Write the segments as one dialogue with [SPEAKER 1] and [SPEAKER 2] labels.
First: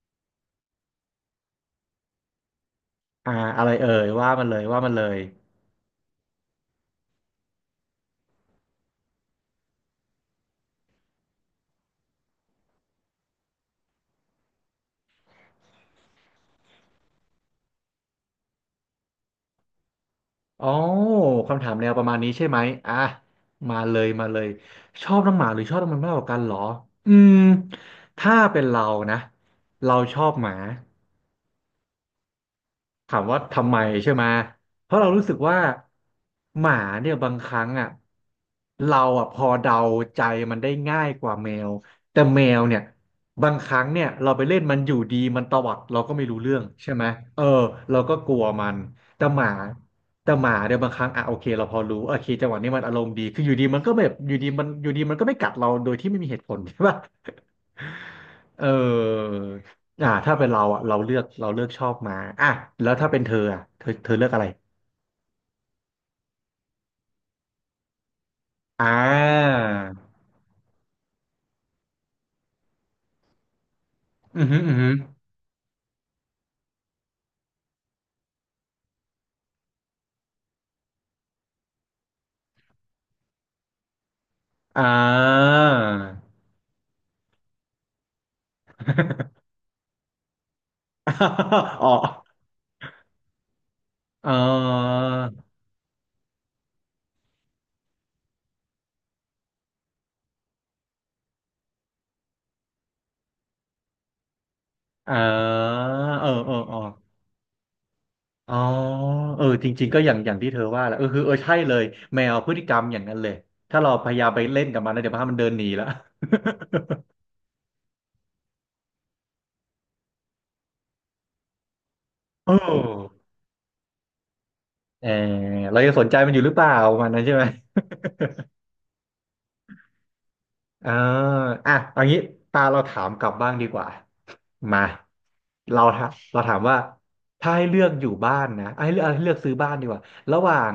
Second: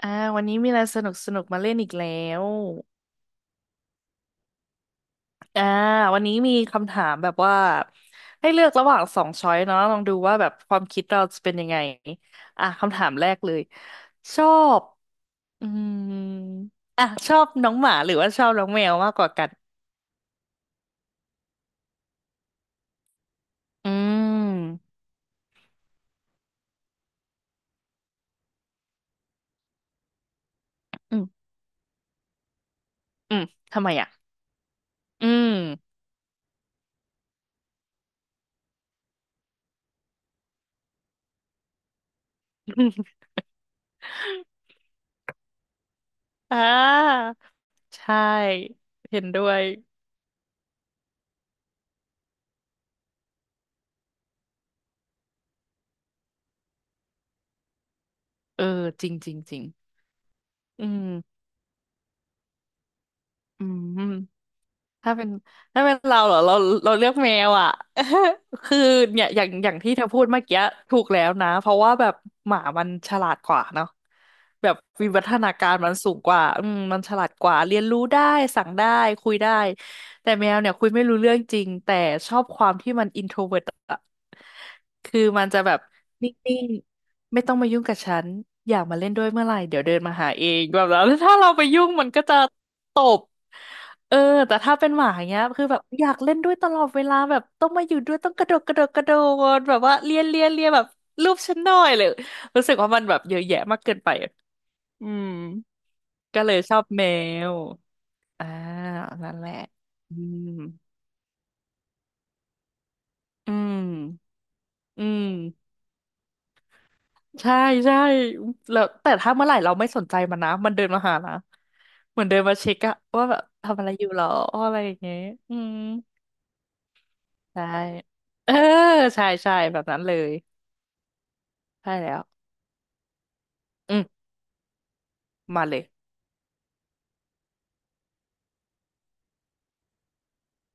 [SPEAKER 1] อ่าวันนี้มีอะไรสนุกสนุกมาเล่นอีกแล้ว
[SPEAKER 2] อ่าอะไรเอ่ยว่ามันเลยว่ามันเลย
[SPEAKER 1] อ่าวันนี้มีคำถามแบบว่าให้เลือกระหว่างสองช้อยเนาะลองดูว่าแบบความคิดเราจะเป็นยังไงอ่ะคำถามแรกเลยชอบอืมอ่ะชอบน้องหมาหรือว่าชอบน้องแมวมากกว่ากัน
[SPEAKER 2] อ๋อคำถามแนวประมาณนี้ใช่ไหมอ่ะมา
[SPEAKER 1] อื
[SPEAKER 2] เลยมาเลย
[SPEAKER 1] ม
[SPEAKER 2] ชอบน้องหมาหรือชอบน้องแมวมากกว่ากันเหรออืมถ้าเป็นเรานะเราชอบหมา
[SPEAKER 1] อืม
[SPEAKER 2] ถาม
[SPEAKER 1] อื
[SPEAKER 2] ว่า
[SPEAKER 1] ม
[SPEAKER 2] ทำไม
[SPEAKER 1] ทำไมอ่ะ
[SPEAKER 2] ใช่ไหมเพราะเรารู้
[SPEAKER 1] อื
[SPEAKER 2] สึก
[SPEAKER 1] ม
[SPEAKER 2] ว่าหมาเนี่ยบางครั้งอ่ะเราอ่ะพอเดาใจมันได้ง่ายกว่าแมวแต่แมวเนี่ย บางครั้งเนี่ยเราไปเล่นมันอยู่ดีมันตวัดเราก็ไม่รู้เรื่อ
[SPEAKER 1] อ่า
[SPEAKER 2] งใช่ไหมเออเราก็
[SPEAKER 1] ใช่
[SPEAKER 2] กลัวมัน
[SPEAKER 1] เห็
[SPEAKER 2] แต่
[SPEAKER 1] น
[SPEAKER 2] ห
[SPEAKER 1] ด้
[SPEAKER 2] มา
[SPEAKER 1] วย
[SPEAKER 2] แต่หมาเนี่ยบางครั้งอ่ะโอเคเราพอรู้โอเคจังหวะนี้มันอารมณ์ดีคืออยู่ดีมันก็แบบอยู่ดีมันอยู่ดีมันก็ไม่กัดเราโดยที่ไม่มีเหตุผล ใช่ปะ
[SPEAKER 1] เออ
[SPEAKER 2] เอ
[SPEAKER 1] จริงจ
[SPEAKER 2] อ
[SPEAKER 1] ริงจริง
[SPEAKER 2] ถ้าเป็นเราอ่ะ
[SPEAKER 1] อื
[SPEAKER 2] เรา
[SPEAKER 1] ม
[SPEAKER 2] เลือกเราเลือกชอบมาอ่ะแล้วถ้าเป็นเธออ่ะ
[SPEAKER 1] อื
[SPEAKER 2] เธอ
[SPEAKER 1] ม
[SPEAKER 2] เธอเลือกอะไร
[SPEAKER 1] ถ้าเป็นเราเหรอเราเลือกแมวอ่ะ คือ
[SPEAKER 2] อ่
[SPEAKER 1] เนี่ย
[SPEAKER 2] า
[SPEAKER 1] อย่างที่เธอพูดเมื่อกี้ถูกแล้วนะเพราะว่าแบบหมามันฉลาดกว่าเนาะ
[SPEAKER 2] อือหือ
[SPEAKER 1] แบ
[SPEAKER 2] อื
[SPEAKER 1] บ
[SPEAKER 2] อหือ
[SPEAKER 1] วิวัฒนาการมันสูงกว่าอืมมันฉลาดกว่าเรียนรู้ได้สั่งได้คุยได้แต่แมวเนี่ยคุยไม่รู้เรื่องจริงแต่ชอบความที่มันอินโทรเวิร์ตอะ
[SPEAKER 2] อ่า
[SPEAKER 1] คือมันจะแบบนิ่งๆไม่ต้องมายุ่งกับฉันอยากมาเล่นด้วยเมื่อไหร่เดี๋ยวเดินมาหาเองแบบนั้น ถ้าเราไป ยุ่
[SPEAKER 2] อ๋อ
[SPEAKER 1] งมันก็จะ เออ
[SPEAKER 2] เอ
[SPEAKER 1] แต่ถ้าเป็น
[SPEAKER 2] อ
[SPEAKER 1] หมาอย่างเงี้ยคือแบบอยากเล่นด้วยตลอดเวลาแบบต้องมาอยู่ด้วยต้องกระโดดแบบว่าเลียแบบรูปฉันหน่อยเลยรู้สึกว่ามันแบบเยอะแยะมากเกินไปอะอื
[SPEAKER 2] เอ
[SPEAKER 1] ม
[SPEAKER 2] อเออ
[SPEAKER 1] ก็
[SPEAKER 2] เอ
[SPEAKER 1] เล
[SPEAKER 2] อ
[SPEAKER 1] ยช
[SPEAKER 2] เออ
[SPEAKER 1] อบแมวอ่า
[SPEAKER 2] อ๋อ
[SPEAKER 1] นั่น
[SPEAKER 2] เออ
[SPEAKER 1] แหละ
[SPEAKER 2] จริงๆก็อ
[SPEAKER 1] อื
[SPEAKER 2] ย่างอย่างที่
[SPEAKER 1] ม
[SPEAKER 2] เธอว่าแหละเออคือเออใช่เลยแมวพฤติกรรมอย่างนั้นเลย
[SPEAKER 1] อื
[SPEAKER 2] ถ้า
[SPEAKER 1] ม
[SPEAKER 2] เราพยายามไปเล่นกับมันแล้ว
[SPEAKER 1] อื
[SPEAKER 2] เดี๋ยวพามันเดินหนี
[SPEAKER 1] ม
[SPEAKER 2] ละ
[SPEAKER 1] ใช่ใช่แล้วแต่ถ้าเมื่อไหร่เราไม่สนใจมันนะมันเดินมาหานะเหมือนเดิน
[SPEAKER 2] โอ้
[SPEAKER 1] มาเช็คอะว่าแบบทำอะไรอยู่หรออะไรอย่าง
[SPEAKER 2] เออ
[SPEAKER 1] เงี้ยอืม
[SPEAKER 2] เราจะสนใจมันอยู่หรือเปล่าประมันนั้นใช่ไหม
[SPEAKER 1] ใช่เออใช่ใช่แบบนั้นเลย
[SPEAKER 2] อ่าอ่ะ
[SPEAKER 1] ใช่
[SPEAKER 2] เอา
[SPEAKER 1] แล้
[SPEAKER 2] งี้
[SPEAKER 1] ว
[SPEAKER 2] ตาเราถามกลับบ้างดีกว่า
[SPEAKER 1] อืม
[SPEAKER 2] มา
[SPEAKER 1] มาเล
[SPEAKER 2] เรา
[SPEAKER 1] ย
[SPEAKER 2] ถามเราถามว่าถ้าให้เลือกอยู่บ้านนะเอาให้เลือกเอาให้เลือกซื้อบ้านดีกว่าระหว่าง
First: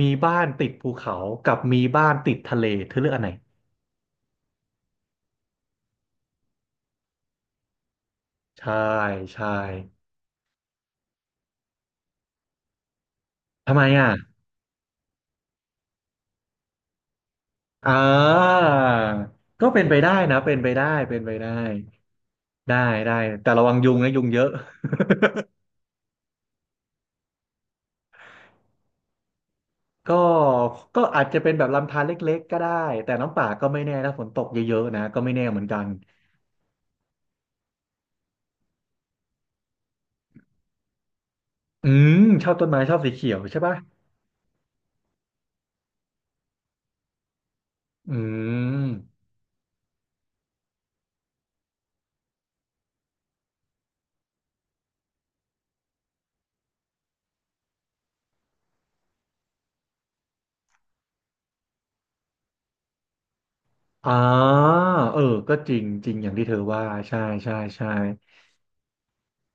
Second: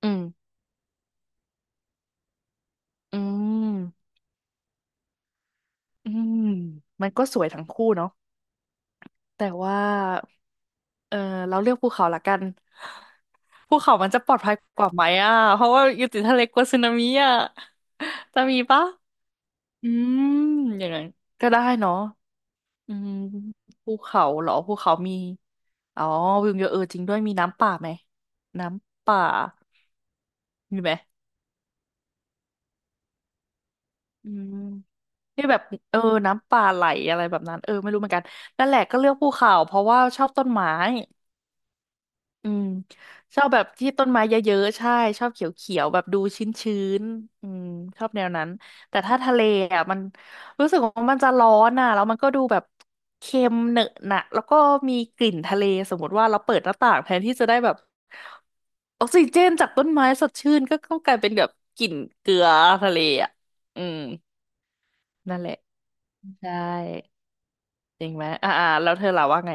[SPEAKER 2] มี
[SPEAKER 1] อืม
[SPEAKER 2] บ้านติดภูเขากับมีบ้านติดทะเลเธอเลือก
[SPEAKER 1] อื
[SPEAKER 2] อันไหน
[SPEAKER 1] มอืมมันก็สวยทั้งคู่เนาะ
[SPEAKER 2] ใช่
[SPEAKER 1] แต่
[SPEAKER 2] ใช่
[SPEAKER 1] ว่าเออเราเลือกภูเขาละกัน
[SPEAKER 2] ทำ
[SPEAKER 1] ภู
[SPEAKER 2] ไม
[SPEAKER 1] เขามั
[SPEAKER 2] อ่ะ
[SPEAKER 1] นจะปลอดภัยกว่าไหมอ่ะเพราะว่าอยู่ติดทะเลกลัวสึนามิอ่ะ
[SPEAKER 2] อ่
[SPEAKER 1] จะมีปะ
[SPEAKER 2] าก็เป็น
[SPEAKER 1] อื
[SPEAKER 2] ไปได้
[SPEAKER 1] ม
[SPEAKER 2] นะเป็นไป
[SPEAKER 1] อ
[SPEAKER 2] ได้
[SPEAKER 1] ย่างนั้น
[SPEAKER 2] เป็นไป
[SPEAKER 1] ก็
[SPEAKER 2] ได้
[SPEAKER 1] ได้เนาะ
[SPEAKER 2] ได้
[SPEAKER 1] อืม
[SPEAKER 2] ได้แต่ระวังยุ
[SPEAKER 1] ภู
[SPEAKER 2] งนะยุ
[SPEAKER 1] เขา
[SPEAKER 2] งเย
[SPEAKER 1] เห
[SPEAKER 2] อะ
[SPEAKER 1] รอภูเขามีอ๋อวิวเยอะเออจริงด้วยมีน้ำป่าไหม น้ำป่า
[SPEAKER 2] ก็
[SPEAKER 1] มีไหม
[SPEAKER 2] ก็อาจจะเป็นแบบลำธารเล็กๆก็ได้แต่น้ำป่าก็ไม่แน่ถ้าฝน
[SPEAKER 1] อื
[SPEAKER 2] ตก
[SPEAKER 1] ม
[SPEAKER 2] เยอะๆนะก็ไม่แน่
[SPEAKER 1] ที่แบ
[SPEAKER 2] เหมื
[SPEAKER 1] บ
[SPEAKER 2] อนกัน
[SPEAKER 1] เออน้ำป่าไหลอะไรแบบนั้นเออไม่รู้เหมือนกันนั่นแหละก็เลือกภูเขาเพราะว่าชอบต้นไม้
[SPEAKER 2] อืมช
[SPEAKER 1] อื
[SPEAKER 2] อบ
[SPEAKER 1] ม
[SPEAKER 2] ต้นไม้ชอบสีเขีย
[SPEAKER 1] ช
[SPEAKER 2] ว
[SPEAKER 1] อบ
[SPEAKER 2] ใช่
[SPEAKER 1] แบบ
[SPEAKER 2] ป่ะ
[SPEAKER 1] ที่ต้นไม้เยอะๆใช่ชอบเขียวๆแบบดูชื้นๆอืมชอบ
[SPEAKER 2] อื
[SPEAKER 1] แนวนั้นแต่ถ้า
[SPEAKER 2] ม
[SPEAKER 1] ทะเลอ่ะมันรู้สึกว่ามันจะร้อนอ่ะแล้วมันก็ดูแบบเค็มเหนอะหนะแล้วก็มีกลิ่นทะเลสมมติว่าเราเปิดหน้าต่างแทนที่จะได้แบบออกซิเจนจากต้นไม้สดชื่นก็กลายเป็นแบบกลิ่นเกลือทะเลอ่ะอืม
[SPEAKER 2] อ่าเออ
[SPEAKER 1] นั่นแห
[SPEAKER 2] ก็
[SPEAKER 1] ละ
[SPEAKER 2] จริงจริงอย่างที่
[SPEAKER 1] ใช่
[SPEAKER 2] เธอว่าใช่ใช่ใช่
[SPEAKER 1] จริงไหมอ่าแล้วเธอล่ะว่าไง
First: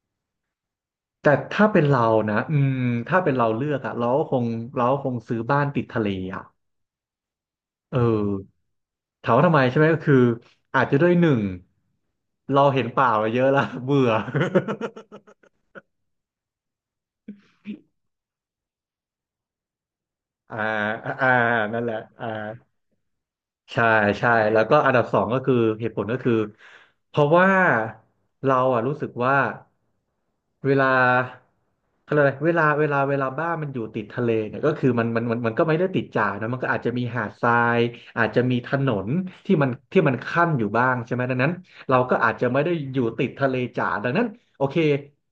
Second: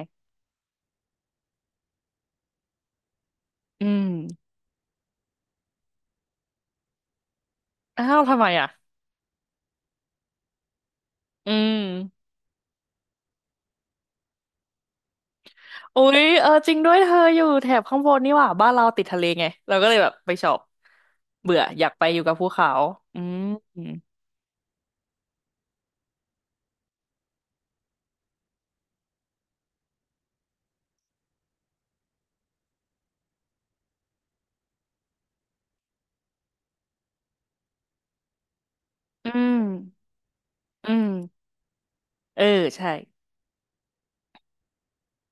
[SPEAKER 2] แต่ถ้าเป็นเรานะอืมถ้าเป็นเราเลือก
[SPEAKER 1] อื
[SPEAKER 2] อะเรา
[SPEAKER 1] ม
[SPEAKER 2] ก็คงเราก็คงซื้อบ้านติดทะเลอะเอ
[SPEAKER 1] อ้าวทำไม
[SPEAKER 2] อ
[SPEAKER 1] อ่ะ
[SPEAKER 2] ถามว่าทำไมใช่ไหมก็คืออาจจะด้วยหนึ่ง
[SPEAKER 1] อืม
[SPEAKER 2] เราเห็นป่ามาเยอะแล้วเบื่อ
[SPEAKER 1] อุ๊ยเออจริงด้วยเธออยู่แถบข้างบนนี่หว่าบ้านเราติดทะเลไงเราก็เลยแบบไปช อ
[SPEAKER 2] อ่า
[SPEAKER 1] บ
[SPEAKER 2] อ่า
[SPEAKER 1] เบื่อ
[SPEAKER 2] นั่
[SPEAKER 1] อ
[SPEAKER 2] น
[SPEAKER 1] ยา
[SPEAKER 2] แห
[SPEAKER 1] ก
[SPEAKER 2] ละ
[SPEAKER 1] ไปอยู่
[SPEAKER 2] อ่า
[SPEAKER 1] กับภูเขาอืมอื
[SPEAKER 2] ใช่
[SPEAKER 1] ม
[SPEAKER 2] ใช่แล้วก็อันดับสองก็คือเหตุผลก็คือเพราะว่าเราอ่ะรู้สึกว่าเวลาเขาเรียกอะไรเวลาบ้านมันอยู่ติดทะเลเนี่ยก็คือมันก็ไม่ได้ติดจ๋านะมันก็อาจจะมีหาดทรายอาจจะมีถนนที่มันขั้นอยู่บ้า
[SPEAKER 1] อื
[SPEAKER 2] งใช่ไหมดัง
[SPEAKER 1] ม
[SPEAKER 2] นั้นเราก็อาจ
[SPEAKER 1] เออ
[SPEAKER 2] จะไม่ได้
[SPEAKER 1] ใช่
[SPEAKER 2] อยู่ติดทะเลจ๋าดังนั้นโอเค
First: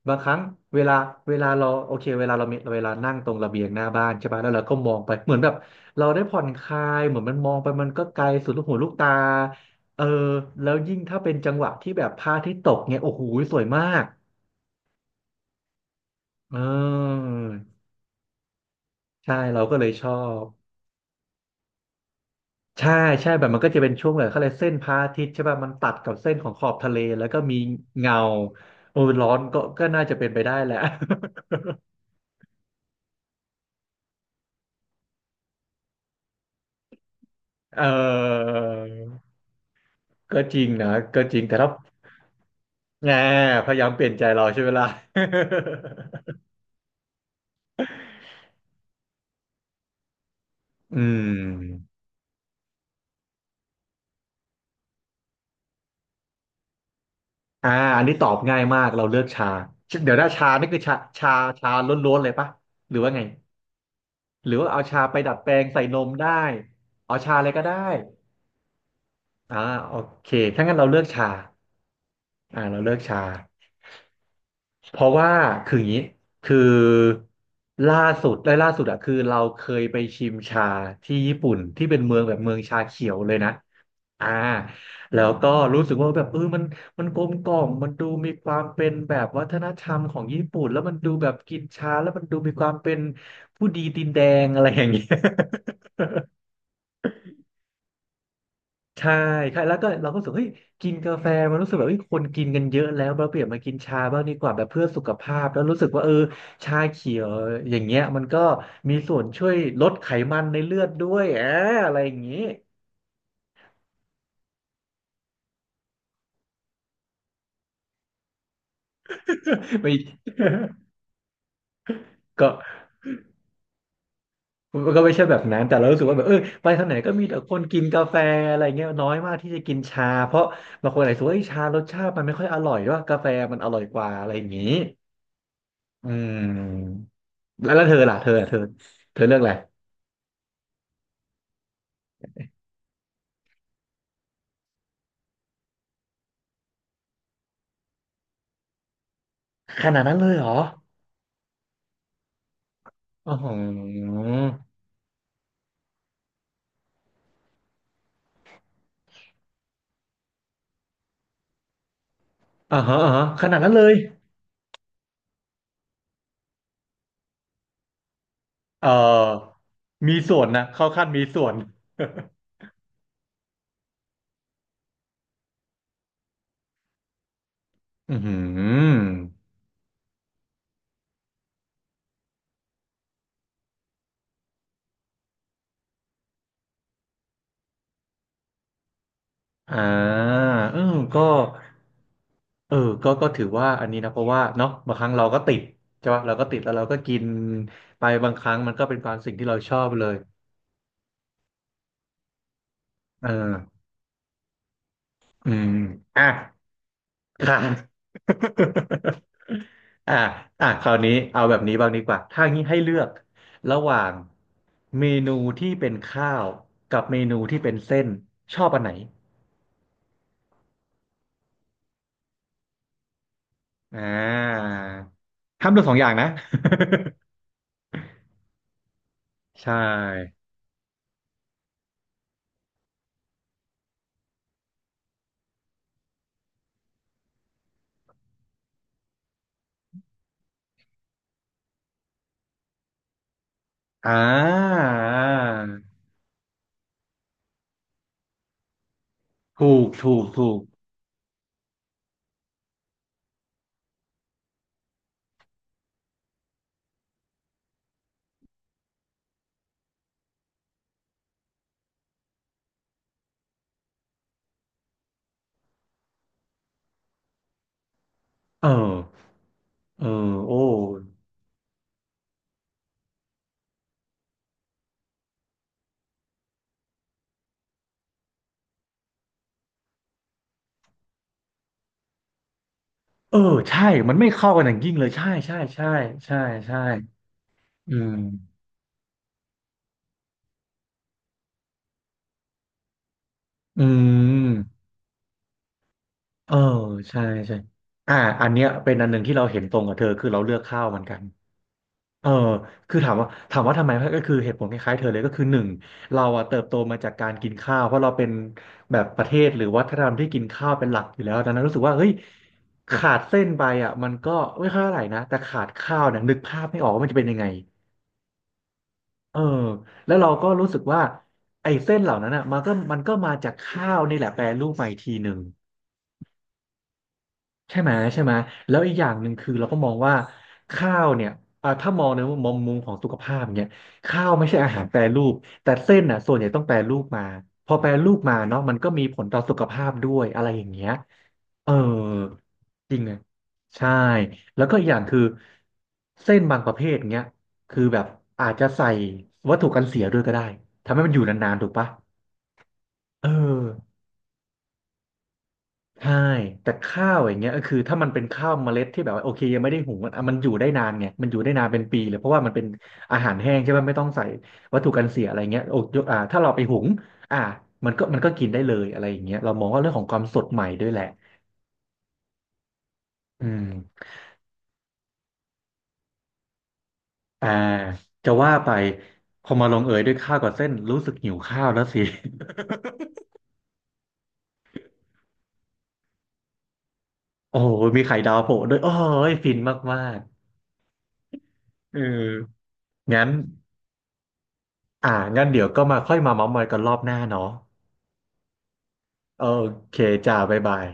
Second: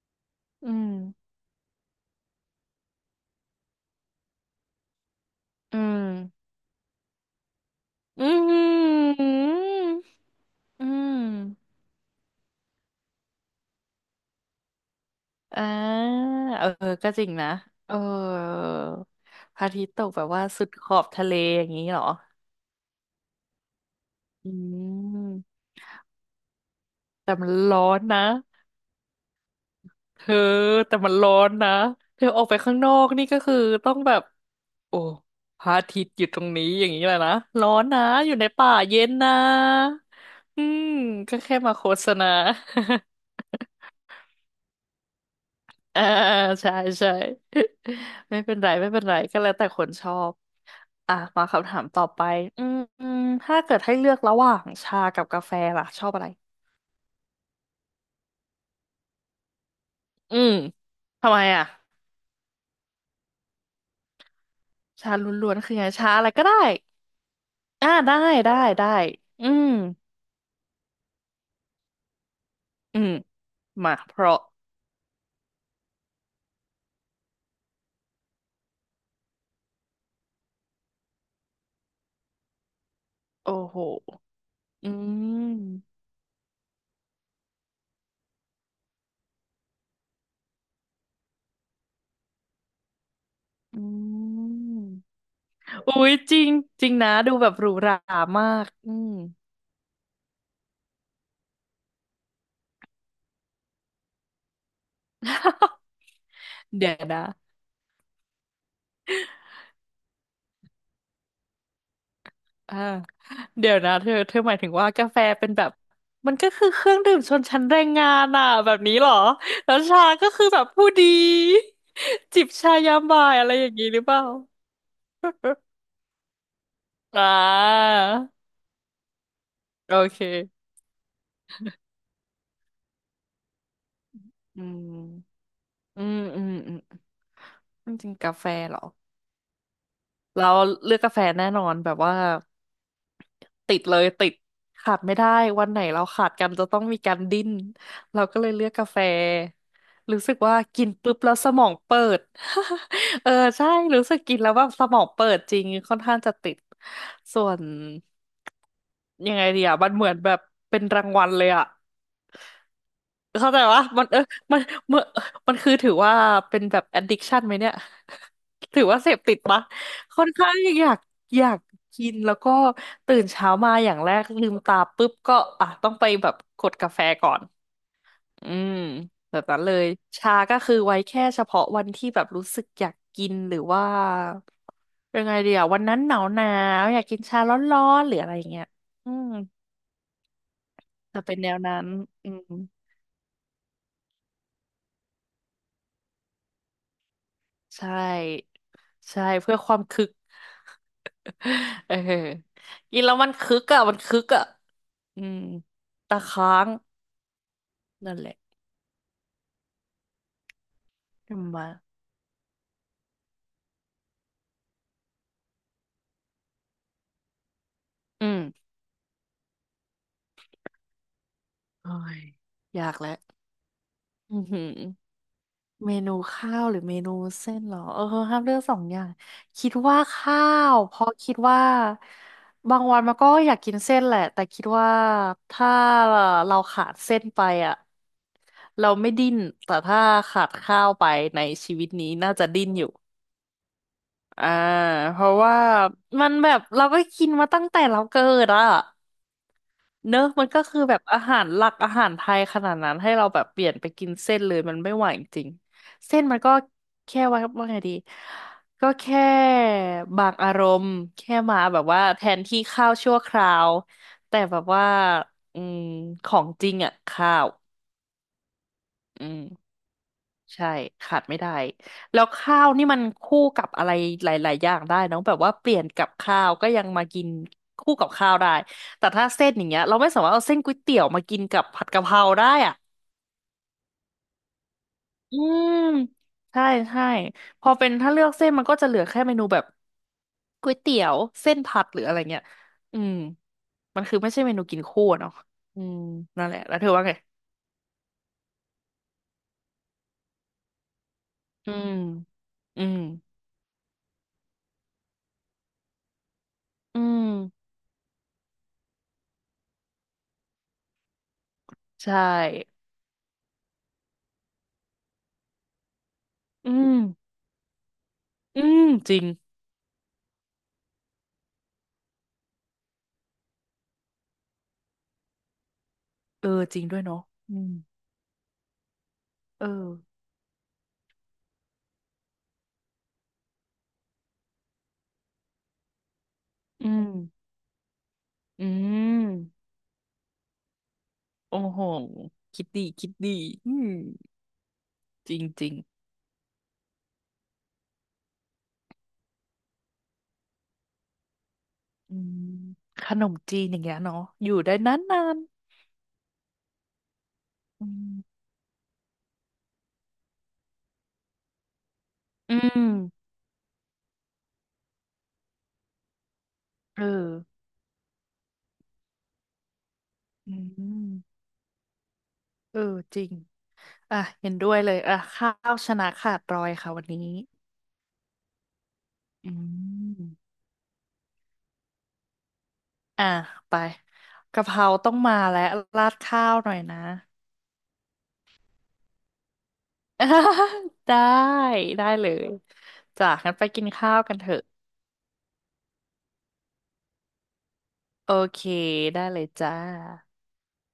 [SPEAKER 2] บางครั้ง
[SPEAKER 1] อื
[SPEAKER 2] เว
[SPEAKER 1] ม
[SPEAKER 2] ลาเวลาเราโอเคเวลาเรามีเวลานั่งตรงระเบียงหน้าบ้านใช่ปะแล้วเราก็มองไปเหมือนแบบ
[SPEAKER 1] อื
[SPEAKER 2] เราได้ผ่อน
[SPEAKER 1] ม
[SPEAKER 2] คลายเหมือนมันมองไปมันก็ไกล
[SPEAKER 1] อื
[SPEAKER 2] สุดลูกหูลูกตา
[SPEAKER 1] ม
[SPEAKER 2] เออแล้ว
[SPEAKER 1] อื
[SPEAKER 2] ยิ่งถ้า
[SPEAKER 1] ม
[SPEAKER 2] เป็นจังหวะที่แบบพระอาทิตย์ตกเนี่ยโอ้โหสวยมาก
[SPEAKER 1] อ่า
[SPEAKER 2] เอ
[SPEAKER 1] เออก็จ
[SPEAKER 2] อ
[SPEAKER 1] ริงนะเออ
[SPEAKER 2] ใช่
[SPEAKER 1] พ
[SPEAKER 2] เรา
[SPEAKER 1] ระอา
[SPEAKER 2] ก็เล
[SPEAKER 1] ทิต
[SPEAKER 2] ย
[SPEAKER 1] ย์ต
[SPEAKER 2] ช
[SPEAKER 1] ก
[SPEAKER 2] อ
[SPEAKER 1] แบบว่า
[SPEAKER 2] บ
[SPEAKER 1] สุดขอบทะเลอย่างนี้เหรอ
[SPEAKER 2] ใช่ใช่แบบมันก็จะเป็นช่วงแบบเขาเล
[SPEAKER 1] อื
[SPEAKER 2] ยกเส้นพระอาทิตย์ใช่ป่ะ
[SPEAKER 1] ม
[SPEAKER 2] มันตัดกับเส้นของขอบทะเลแล้ว
[SPEAKER 1] แต่
[SPEAKER 2] ก็
[SPEAKER 1] มัน
[SPEAKER 2] มี
[SPEAKER 1] ร้อน
[SPEAKER 2] เงา
[SPEAKER 1] นะ
[SPEAKER 2] โอ้ยร้อนก็น่าจะ
[SPEAKER 1] เธ
[SPEAKER 2] เป็น
[SPEAKER 1] อ
[SPEAKER 2] ไปได้แหละ
[SPEAKER 1] แต่มันร้อนนะเธอออกไปข้างนอกนี่ก็คือต้องแบบโอ้พระอาทิตย์อยู่ตรงนี้อย่างนี้แหละนะร้อ
[SPEAKER 2] เ
[SPEAKER 1] นนะอยู่ใน
[SPEAKER 2] ออ
[SPEAKER 1] ป่าเย็นนะ
[SPEAKER 2] ก็จ
[SPEAKER 1] อื
[SPEAKER 2] ริง
[SPEAKER 1] ม
[SPEAKER 2] นะก็จ
[SPEAKER 1] ก็
[SPEAKER 2] ริง
[SPEAKER 1] แค่
[SPEAKER 2] แต่ถ้า
[SPEAKER 1] มาโฆษณา
[SPEAKER 2] แหมพยายามเปลี่ยนใจเราใช่เวลา
[SPEAKER 1] อ่าใช่ใช่ ไม่เป็นไรก็แล้วแต่คนชอบ
[SPEAKER 2] อื
[SPEAKER 1] อ่ะมา
[SPEAKER 2] ม
[SPEAKER 1] คำถามต่อไปอืมอืมถ้าเกิดให้เลือกระหว่างชากับกาแฟล่ะชอบอะไร
[SPEAKER 2] อ่าอันนี้ตอบง่ายมากเราเลือกชาเดี๋ยวถ้า
[SPEAKER 1] อื
[SPEAKER 2] ชา
[SPEAKER 1] ม
[SPEAKER 2] นี่คือชาชา
[SPEAKER 1] ทำไมอ่ะ
[SPEAKER 2] ชาล้วนๆเลยปะหรือว่าไงหรือว่าเอาชา
[SPEAKER 1] ชา
[SPEAKER 2] ไปดัดแป
[SPEAKER 1] ล้ว
[SPEAKER 2] ล
[SPEAKER 1] น
[SPEAKER 2] ง
[SPEAKER 1] ๆคือ
[SPEAKER 2] ใส่
[SPEAKER 1] ไง
[SPEAKER 2] น
[SPEAKER 1] ชา
[SPEAKER 2] ม
[SPEAKER 1] อะไรก็
[SPEAKER 2] ได้
[SPEAKER 1] ได้
[SPEAKER 2] เอาชาอะไรก็ได้
[SPEAKER 1] อ่าได้ได้อื
[SPEAKER 2] อ่า
[SPEAKER 1] ม
[SPEAKER 2] โอเคถ้างั้นเราเลือกชาเราเลือ
[SPEAKER 1] อื
[SPEAKER 2] ก
[SPEAKER 1] ม
[SPEAKER 2] ชา
[SPEAKER 1] มาเพราะ
[SPEAKER 2] เพราะว่าคืออย่างนี้คือล่าล่าสุดอะคือเราเคยไปชิมชาที่ญี่ปุ่นที่เป็นเมืองแบบเมืองชาเขียวเลยนะ
[SPEAKER 1] โอ้โห
[SPEAKER 2] อ่า
[SPEAKER 1] อื
[SPEAKER 2] แล้วก็รู้สึก
[SPEAKER 1] ม
[SPEAKER 2] ว่าแบบเออมันกลมกล่อมมันดูมีความเป็นแบบวัฒนธรรมของญี่ปุ่นแล้วมันดูแบบกินชาแล้วมันดูมีความเป็นผู้
[SPEAKER 1] อื
[SPEAKER 2] ดีตีนแดงอะไรอ
[SPEAKER 1] ม
[SPEAKER 2] ย่างเงี้ย
[SPEAKER 1] อุ้ยจริงจริงนะดูแบบหรูหรามากอืม
[SPEAKER 2] ใช่ใช่แล้วก็เราก็รู้สึกเฮ้ยกินกาแฟมันรู้สึกแบบเฮ้ยคนกินกันเยอะแล้วเราเปลี่ยนมากินชาบ้างดีกว่าแบบเพื่อสุขภาพแล้วรู้ สึกว่าเออชา
[SPEAKER 1] เดี๋ยว
[SPEAKER 2] เขีย
[SPEAKER 1] นะ
[SPEAKER 2] วอย่างเงี้ยมันก็มีส่วนช่วยลดไขมันในเลือดด้วยอะไรอย่างงี้
[SPEAKER 1] อ่าเดี๋ยวนะเธอหมายถึงว่ากาแฟเป็นแบบก็คือเครื่องดื่มชนชั้นแรงงานอ่ะแบบนี้เหรอแล้ว
[SPEAKER 2] ไม่
[SPEAKER 1] ชาก็ คือแบบผู้ดีจิบ
[SPEAKER 2] ก็
[SPEAKER 1] ชายามบ่ายอะไรอย่างนี้หรือเปล่า
[SPEAKER 2] มันก็ไม่ใช่แบบนั้นแต่เรา รู้สึกว่าแบบเออไปทางไหนก็
[SPEAKER 1] อ่
[SPEAKER 2] มีแต่คนกิน
[SPEAKER 1] า
[SPEAKER 2] กาแฟอะไรเงี้ยน้อยมากที่จะกิน
[SPEAKER 1] โอ
[SPEAKER 2] ชาเพราะ
[SPEAKER 1] เค
[SPEAKER 2] บางคนอาจจะว่าเอ้ยชารสชาติมันไม่ค่อยอร่อยว่ากาแฟมันอร่อยกว่าอะไรอย่าง
[SPEAKER 1] อื
[SPEAKER 2] นี้
[SPEAKER 1] มอื
[SPEAKER 2] อื
[SPEAKER 1] มอืมอืม
[SPEAKER 2] มแล้ว
[SPEAKER 1] จ
[SPEAKER 2] เธอ
[SPEAKER 1] ริง
[SPEAKER 2] ล่ะ
[SPEAKER 1] ๆ
[SPEAKER 2] เธอ
[SPEAKER 1] กาแฟ
[SPEAKER 2] เธอ
[SPEAKER 1] เหรอ
[SPEAKER 2] เธอเลือกอะไร
[SPEAKER 1] เราเลือกกาแฟแน่นอนแบบว่าติดเลยติดขาดไม่ได้วันไหนเราขาดกันจะต้องมีการดิ้นเราก็เลยเลือกกาแฟ
[SPEAKER 2] ขนาดนั้น
[SPEAKER 1] รู้
[SPEAKER 2] เล
[SPEAKER 1] สึ
[SPEAKER 2] ย
[SPEAKER 1] ก
[SPEAKER 2] เหรอ
[SPEAKER 1] ว่ากินปุ๊บแล้วสมองเปิด เอ
[SPEAKER 2] อ๋
[SPEAKER 1] อ
[SPEAKER 2] อ
[SPEAKER 1] ใช่รู้สึกกินแล้วแบบสมองเปิดจริงค่อนข้างจะติดส่วนยังไงดีอ่ะมันเหมือนแบบเป็นรางวัลเลยอ่ะ
[SPEAKER 2] อ่าฮะอ่าฮะข
[SPEAKER 1] เข้า
[SPEAKER 2] นา
[SPEAKER 1] ใจ
[SPEAKER 2] ดนั้นเล
[SPEAKER 1] วะ
[SPEAKER 2] ย
[SPEAKER 1] มันเออมันมันมันคือถือว่าเป็นแบบ addiction ไหมเนี่ย ถือ
[SPEAKER 2] เอ
[SPEAKER 1] ว่าเสพติด
[SPEAKER 2] อ
[SPEAKER 1] ปะ
[SPEAKER 2] มี
[SPEAKER 1] ค่อน
[SPEAKER 2] ส่วน
[SPEAKER 1] ข้าง
[SPEAKER 2] นะเข้าขั้นมี
[SPEAKER 1] อ
[SPEAKER 2] ส่
[SPEAKER 1] ยา
[SPEAKER 2] วน
[SPEAKER 1] กกินแล้วก็ตื่นเช้ามาอย่างแรกลืมตาปุ๊บก็อ่ะต้องไปแบบกดกาแฟก่อน
[SPEAKER 2] อือหือ
[SPEAKER 1] อืมแบบนั้นเลยชาก็คือไว้แค่เฉพาะวันที่แบบรู้สึกอยากกินหรือว่ายังไงเดียววันนั้นหนาวหนาวอยากกินชาร้อนๆหรืออะไรอย่างเงี้ยอืม
[SPEAKER 2] อ่าเออ
[SPEAKER 1] จะ
[SPEAKER 2] ก็
[SPEAKER 1] เป็นแนวนั้นอืม
[SPEAKER 2] เออก็ถือว่าอันนี้นะเพราะว่าเนาะบางครั้งเราก็ติดใช่ปะเราก็ติดแล้วเราก็กิน
[SPEAKER 1] ใช่
[SPEAKER 2] ไปบางครั้งมันก็เป็นความ
[SPEAKER 1] ใช่
[SPEAKER 2] สิ่งที่
[SPEAKER 1] เพื่
[SPEAKER 2] เรา
[SPEAKER 1] อค
[SPEAKER 2] ช
[SPEAKER 1] วา
[SPEAKER 2] อ
[SPEAKER 1] ม
[SPEAKER 2] บ
[SPEAKER 1] คึ
[SPEAKER 2] เล
[SPEAKER 1] ก
[SPEAKER 2] ย
[SPEAKER 1] เออกินแล้ว
[SPEAKER 2] เอ
[SPEAKER 1] มันคึก
[SPEAKER 2] อ
[SPEAKER 1] อ่ะมันคึกอ่ะอืม
[SPEAKER 2] อืม
[SPEAKER 1] ตะ
[SPEAKER 2] อ่ะ
[SPEAKER 1] ค้าง
[SPEAKER 2] ค่ะ
[SPEAKER 1] นั่นแหละ
[SPEAKER 2] อ่ะอ่ะคราวนี้เอาแบ
[SPEAKER 1] ทำ
[SPEAKER 2] บ
[SPEAKER 1] มา
[SPEAKER 2] นี้บ้างดีกว่าถ้างี้ให้เลือกระหว่างเมนูที่เป็นข้าวกับเมนูที่เป็นเส้น
[SPEAKER 1] อืม
[SPEAKER 2] ชอบอันไหน
[SPEAKER 1] โอ้ยอยากแล้ว
[SPEAKER 2] อ่
[SPEAKER 1] อือหื
[SPEAKER 2] า
[SPEAKER 1] อ
[SPEAKER 2] ห้ามเลือกส
[SPEAKER 1] เม
[SPEAKER 2] องอย่า
[SPEAKER 1] นู
[SPEAKER 2] งนะ
[SPEAKER 1] ข้าวหรือเมนูเส้นเหรอเออห้ามเลือกสองอย่าง คิด
[SPEAKER 2] ใช่
[SPEAKER 1] ว่าข้าวเพราะคิดว่าบางวันมันก็อยากกินเส้นแหละแต่คิดว่าถ้าเราขาดเส้นไปอ่ะเราไม่ดิ้นแต่ถ้าขาดข้าวไปในชีวิตนี้น่าจะดิ้นอยู่
[SPEAKER 2] อ่า
[SPEAKER 1] อ่าเพราะว่า
[SPEAKER 2] า
[SPEAKER 1] มันแบบเราก็กินมาตั้งแต่เราเกิดอ่ะ
[SPEAKER 2] ถูก
[SPEAKER 1] เน
[SPEAKER 2] ถู
[SPEAKER 1] อะ
[SPEAKER 2] ก
[SPEAKER 1] มัน
[SPEAKER 2] ถูก
[SPEAKER 1] ก็คือแบบอาหารหลักอาหารไทยขนาดนั้นให้เราแบบเปลี่ยนไปกินเส้นเลยมันไม่ไหวจริงเส้นมันก็แค่ว่าไงดีก็แค่บางอารมณ์แค่มาแบบว่าแทนที่ข้าวชั่วคราวแต่แบบว่าอืมของจริงอ่ะข้าว
[SPEAKER 2] เออ
[SPEAKER 1] อืม
[SPEAKER 2] เออโอ้
[SPEAKER 1] ใช่ขาดไม่ได้แล้วข้าวนี่มันคู่กับอะไรหลายๆอย่างได้เนอะแบบว่าเปลี่ยนกับข้าวก็ยังมากินคู่กับข้าวได้แต่ถ้าเส้นอย่างเงี้ยเราไม่สามารถเอาเส้นก๋วยเตี๋ยวมากินกับผัดกะเพราได้อ่ะ
[SPEAKER 2] เออใช่มันไม่เข้ากันอย่างยิ่งเลยใช่
[SPEAKER 1] อื
[SPEAKER 2] ใช่
[SPEAKER 1] ม
[SPEAKER 2] ใช่ใช่
[SPEAKER 1] ใช่
[SPEAKER 2] ใช่
[SPEAKER 1] ใช่พอเป็
[SPEAKER 2] อื
[SPEAKER 1] นถ้า
[SPEAKER 2] ม
[SPEAKER 1] เลือกเส้นมันก็จะเหลือแค่เมนูแบบก๋วยเตี๋ยวเส้นผัดหรืออะไรเงี้ยอืม
[SPEAKER 2] อื
[SPEAKER 1] มันคือไม่ใช่เมนูกิน
[SPEAKER 2] ม
[SPEAKER 1] คู่อะเนาะอืมนั่น
[SPEAKER 2] เอ
[SPEAKER 1] แห
[SPEAKER 2] อ
[SPEAKER 1] ละแล้วเธอว่าไง
[SPEAKER 2] ใช่ใช่อ่าอันเนี้ยเป็นอันหนึ่งที่เราเห็นตรงกับเธอ คือเราเลือกข้าวเหมือนกัน
[SPEAKER 1] อืม
[SPEAKER 2] เออ
[SPEAKER 1] อื
[SPEAKER 2] คื
[SPEAKER 1] ม
[SPEAKER 2] อถามว่าถามว่าทำไมก็คือเหตุผลคล้ายๆเธอเลยก็คือหนึ่งเราอะเติบโตมา
[SPEAKER 1] อื
[SPEAKER 2] จากการกิน
[SPEAKER 1] ม
[SPEAKER 2] ข้าวเพราะเราเป็นแบบประเทศหรือวัฒนธรรมที่กินข้าวเป็นหลักอยู่แล้วดังนั้นรู้สึกว่าเฮ้ย
[SPEAKER 1] ใช่
[SPEAKER 2] ขาดเส้นไปอ่ะมันก็ไม่ค่อยเท่าไหร่นะแต่ขาดข้าวเนี่ยนึกภาพ
[SPEAKER 1] อื
[SPEAKER 2] ไม่ออก
[SPEAKER 1] ม
[SPEAKER 2] ว่ามันจะเป็นยังไง
[SPEAKER 1] อืมจริง
[SPEAKER 2] เออแล้วเราก็รู้สึกว่าไอ้เส้นเหล่านั้นอ่ะมันก็มาจากข้าวนี่แหละแปรรูปมาอีกทีหนึ่ง
[SPEAKER 1] เออจริงด้วยเนาะอืม
[SPEAKER 2] ใช่ไหมใช่ไหมแล้วอีกอย่างหนึ่งคือ
[SPEAKER 1] เอ
[SPEAKER 2] เราก็
[SPEAKER 1] อ
[SPEAKER 2] มองว่าข้าวเนี่ยอ่าถ้ามองในมุมของสุขภาพเนี่ยข้าวไม่ใช่อาหารแปรรูปแต่เส้นอ่ะส่วนใหญ่ต้องแปร
[SPEAKER 1] อื
[SPEAKER 2] รูป
[SPEAKER 1] ม
[SPEAKER 2] มาพอแปรรูปมาเนาะ
[SPEAKER 1] อื
[SPEAKER 2] มันก็มีผลต่อสุข
[SPEAKER 1] ม
[SPEAKER 2] ภาพด้วยอะไรอย่างเงี้ย
[SPEAKER 1] โอ้
[SPEAKER 2] เออ
[SPEAKER 1] โหคิดดี
[SPEAKER 2] จริง
[SPEAKER 1] คิด
[SPEAKER 2] อะ
[SPEAKER 1] ดีอื
[SPEAKER 2] ใช่
[SPEAKER 1] ม
[SPEAKER 2] แล้วก็อีกอย่างคือ
[SPEAKER 1] จริงจริง
[SPEAKER 2] เส้นบางประเภทเนี้ยคือแบบอาจจะใส่วัตถุกันเสียด้วยก็ได้ทำให้มันอยู่นานๆถูกปะ
[SPEAKER 1] อืมขน
[SPEAKER 2] เออ
[SPEAKER 1] มจีนอย่างเงี้ยเนาะอยู่ได้นานนาน
[SPEAKER 2] ใช่แต่ข้าวอย่างเงี้ยก็คือ
[SPEAKER 1] อื
[SPEAKER 2] ถ้ามันเป็น
[SPEAKER 1] ม
[SPEAKER 2] ข้าวเมล็ดที่แบบว่าโอเคยังไม่ได้หุงอ่ะมันอยู่ได้นานไงมันอยู่ได้นานเป็นปีเลยเพราะว่ามัน
[SPEAKER 1] อื
[SPEAKER 2] เป็น
[SPEAKER 1] ม
[SPEAKER 2] อาหารแห้งใช่ไหมไม่ต้องใส่วัตถุกันเสียอะไรเงี้ยโอ้ยกถ้าเราไปหุง
[SPEAKER 1] เออ
[SPEAKER 2] อ่ามันก็กินได้เลยอะไรอย่างเงี้ยเรามองว่าเรื่องของความสด
[SPEAKER 1] อื
[SPEAKER 2] ใหม่ด้วยแหละ
[SPEAKER 1] มเออจริง
[SPEAKER 2] อืม
[SPEAKER 1] อ่ะเห็นด้วยเลยอ่ะข้าวชนะขาดรอยค่ะวันนี้
[SPEAKER 2] อ่าจะว่าไปพ
[SPEAKER 1] อื
[SPEAKER 2] อมาลงเอยด้วยข้าว
[SPEAKER 1] ม
[SPEAKER 2] กับเส้นรู้สึกหิวข้าวแล้วสิ
[SPEAKER 1] อ่ะไปกะเพราต้องมาแล้วราดข้าวหน่อยนะ
[SPEAKER 2] โอ้โหมีไข่ดาวโผล่ด้วยโอ้ยฟินมาก
[SPEAKER 1] ได้
[SPEAKER 2] ๆเออ
[SPEAKER 1] ได้เลย
[SPEAKER 2] งั้
[SPEAKER 1] จ้ะ
[SPEAKER 2] น
[SPEAKER 1] งั้นไปกินข้าวกันเถอะ
[SPEAKER 2] อ่างั้นเดี๋ยวก็มาค่อยมาเม้าท์มอยกันรอบหน้าเนาะ
[SPEAKER 1] โอเค ได้เล
[SPEAKER 2] โอ
[SPEAKER 1] ยจ้า
[SPEAKER 2] เคจ้าบ๊ายบาย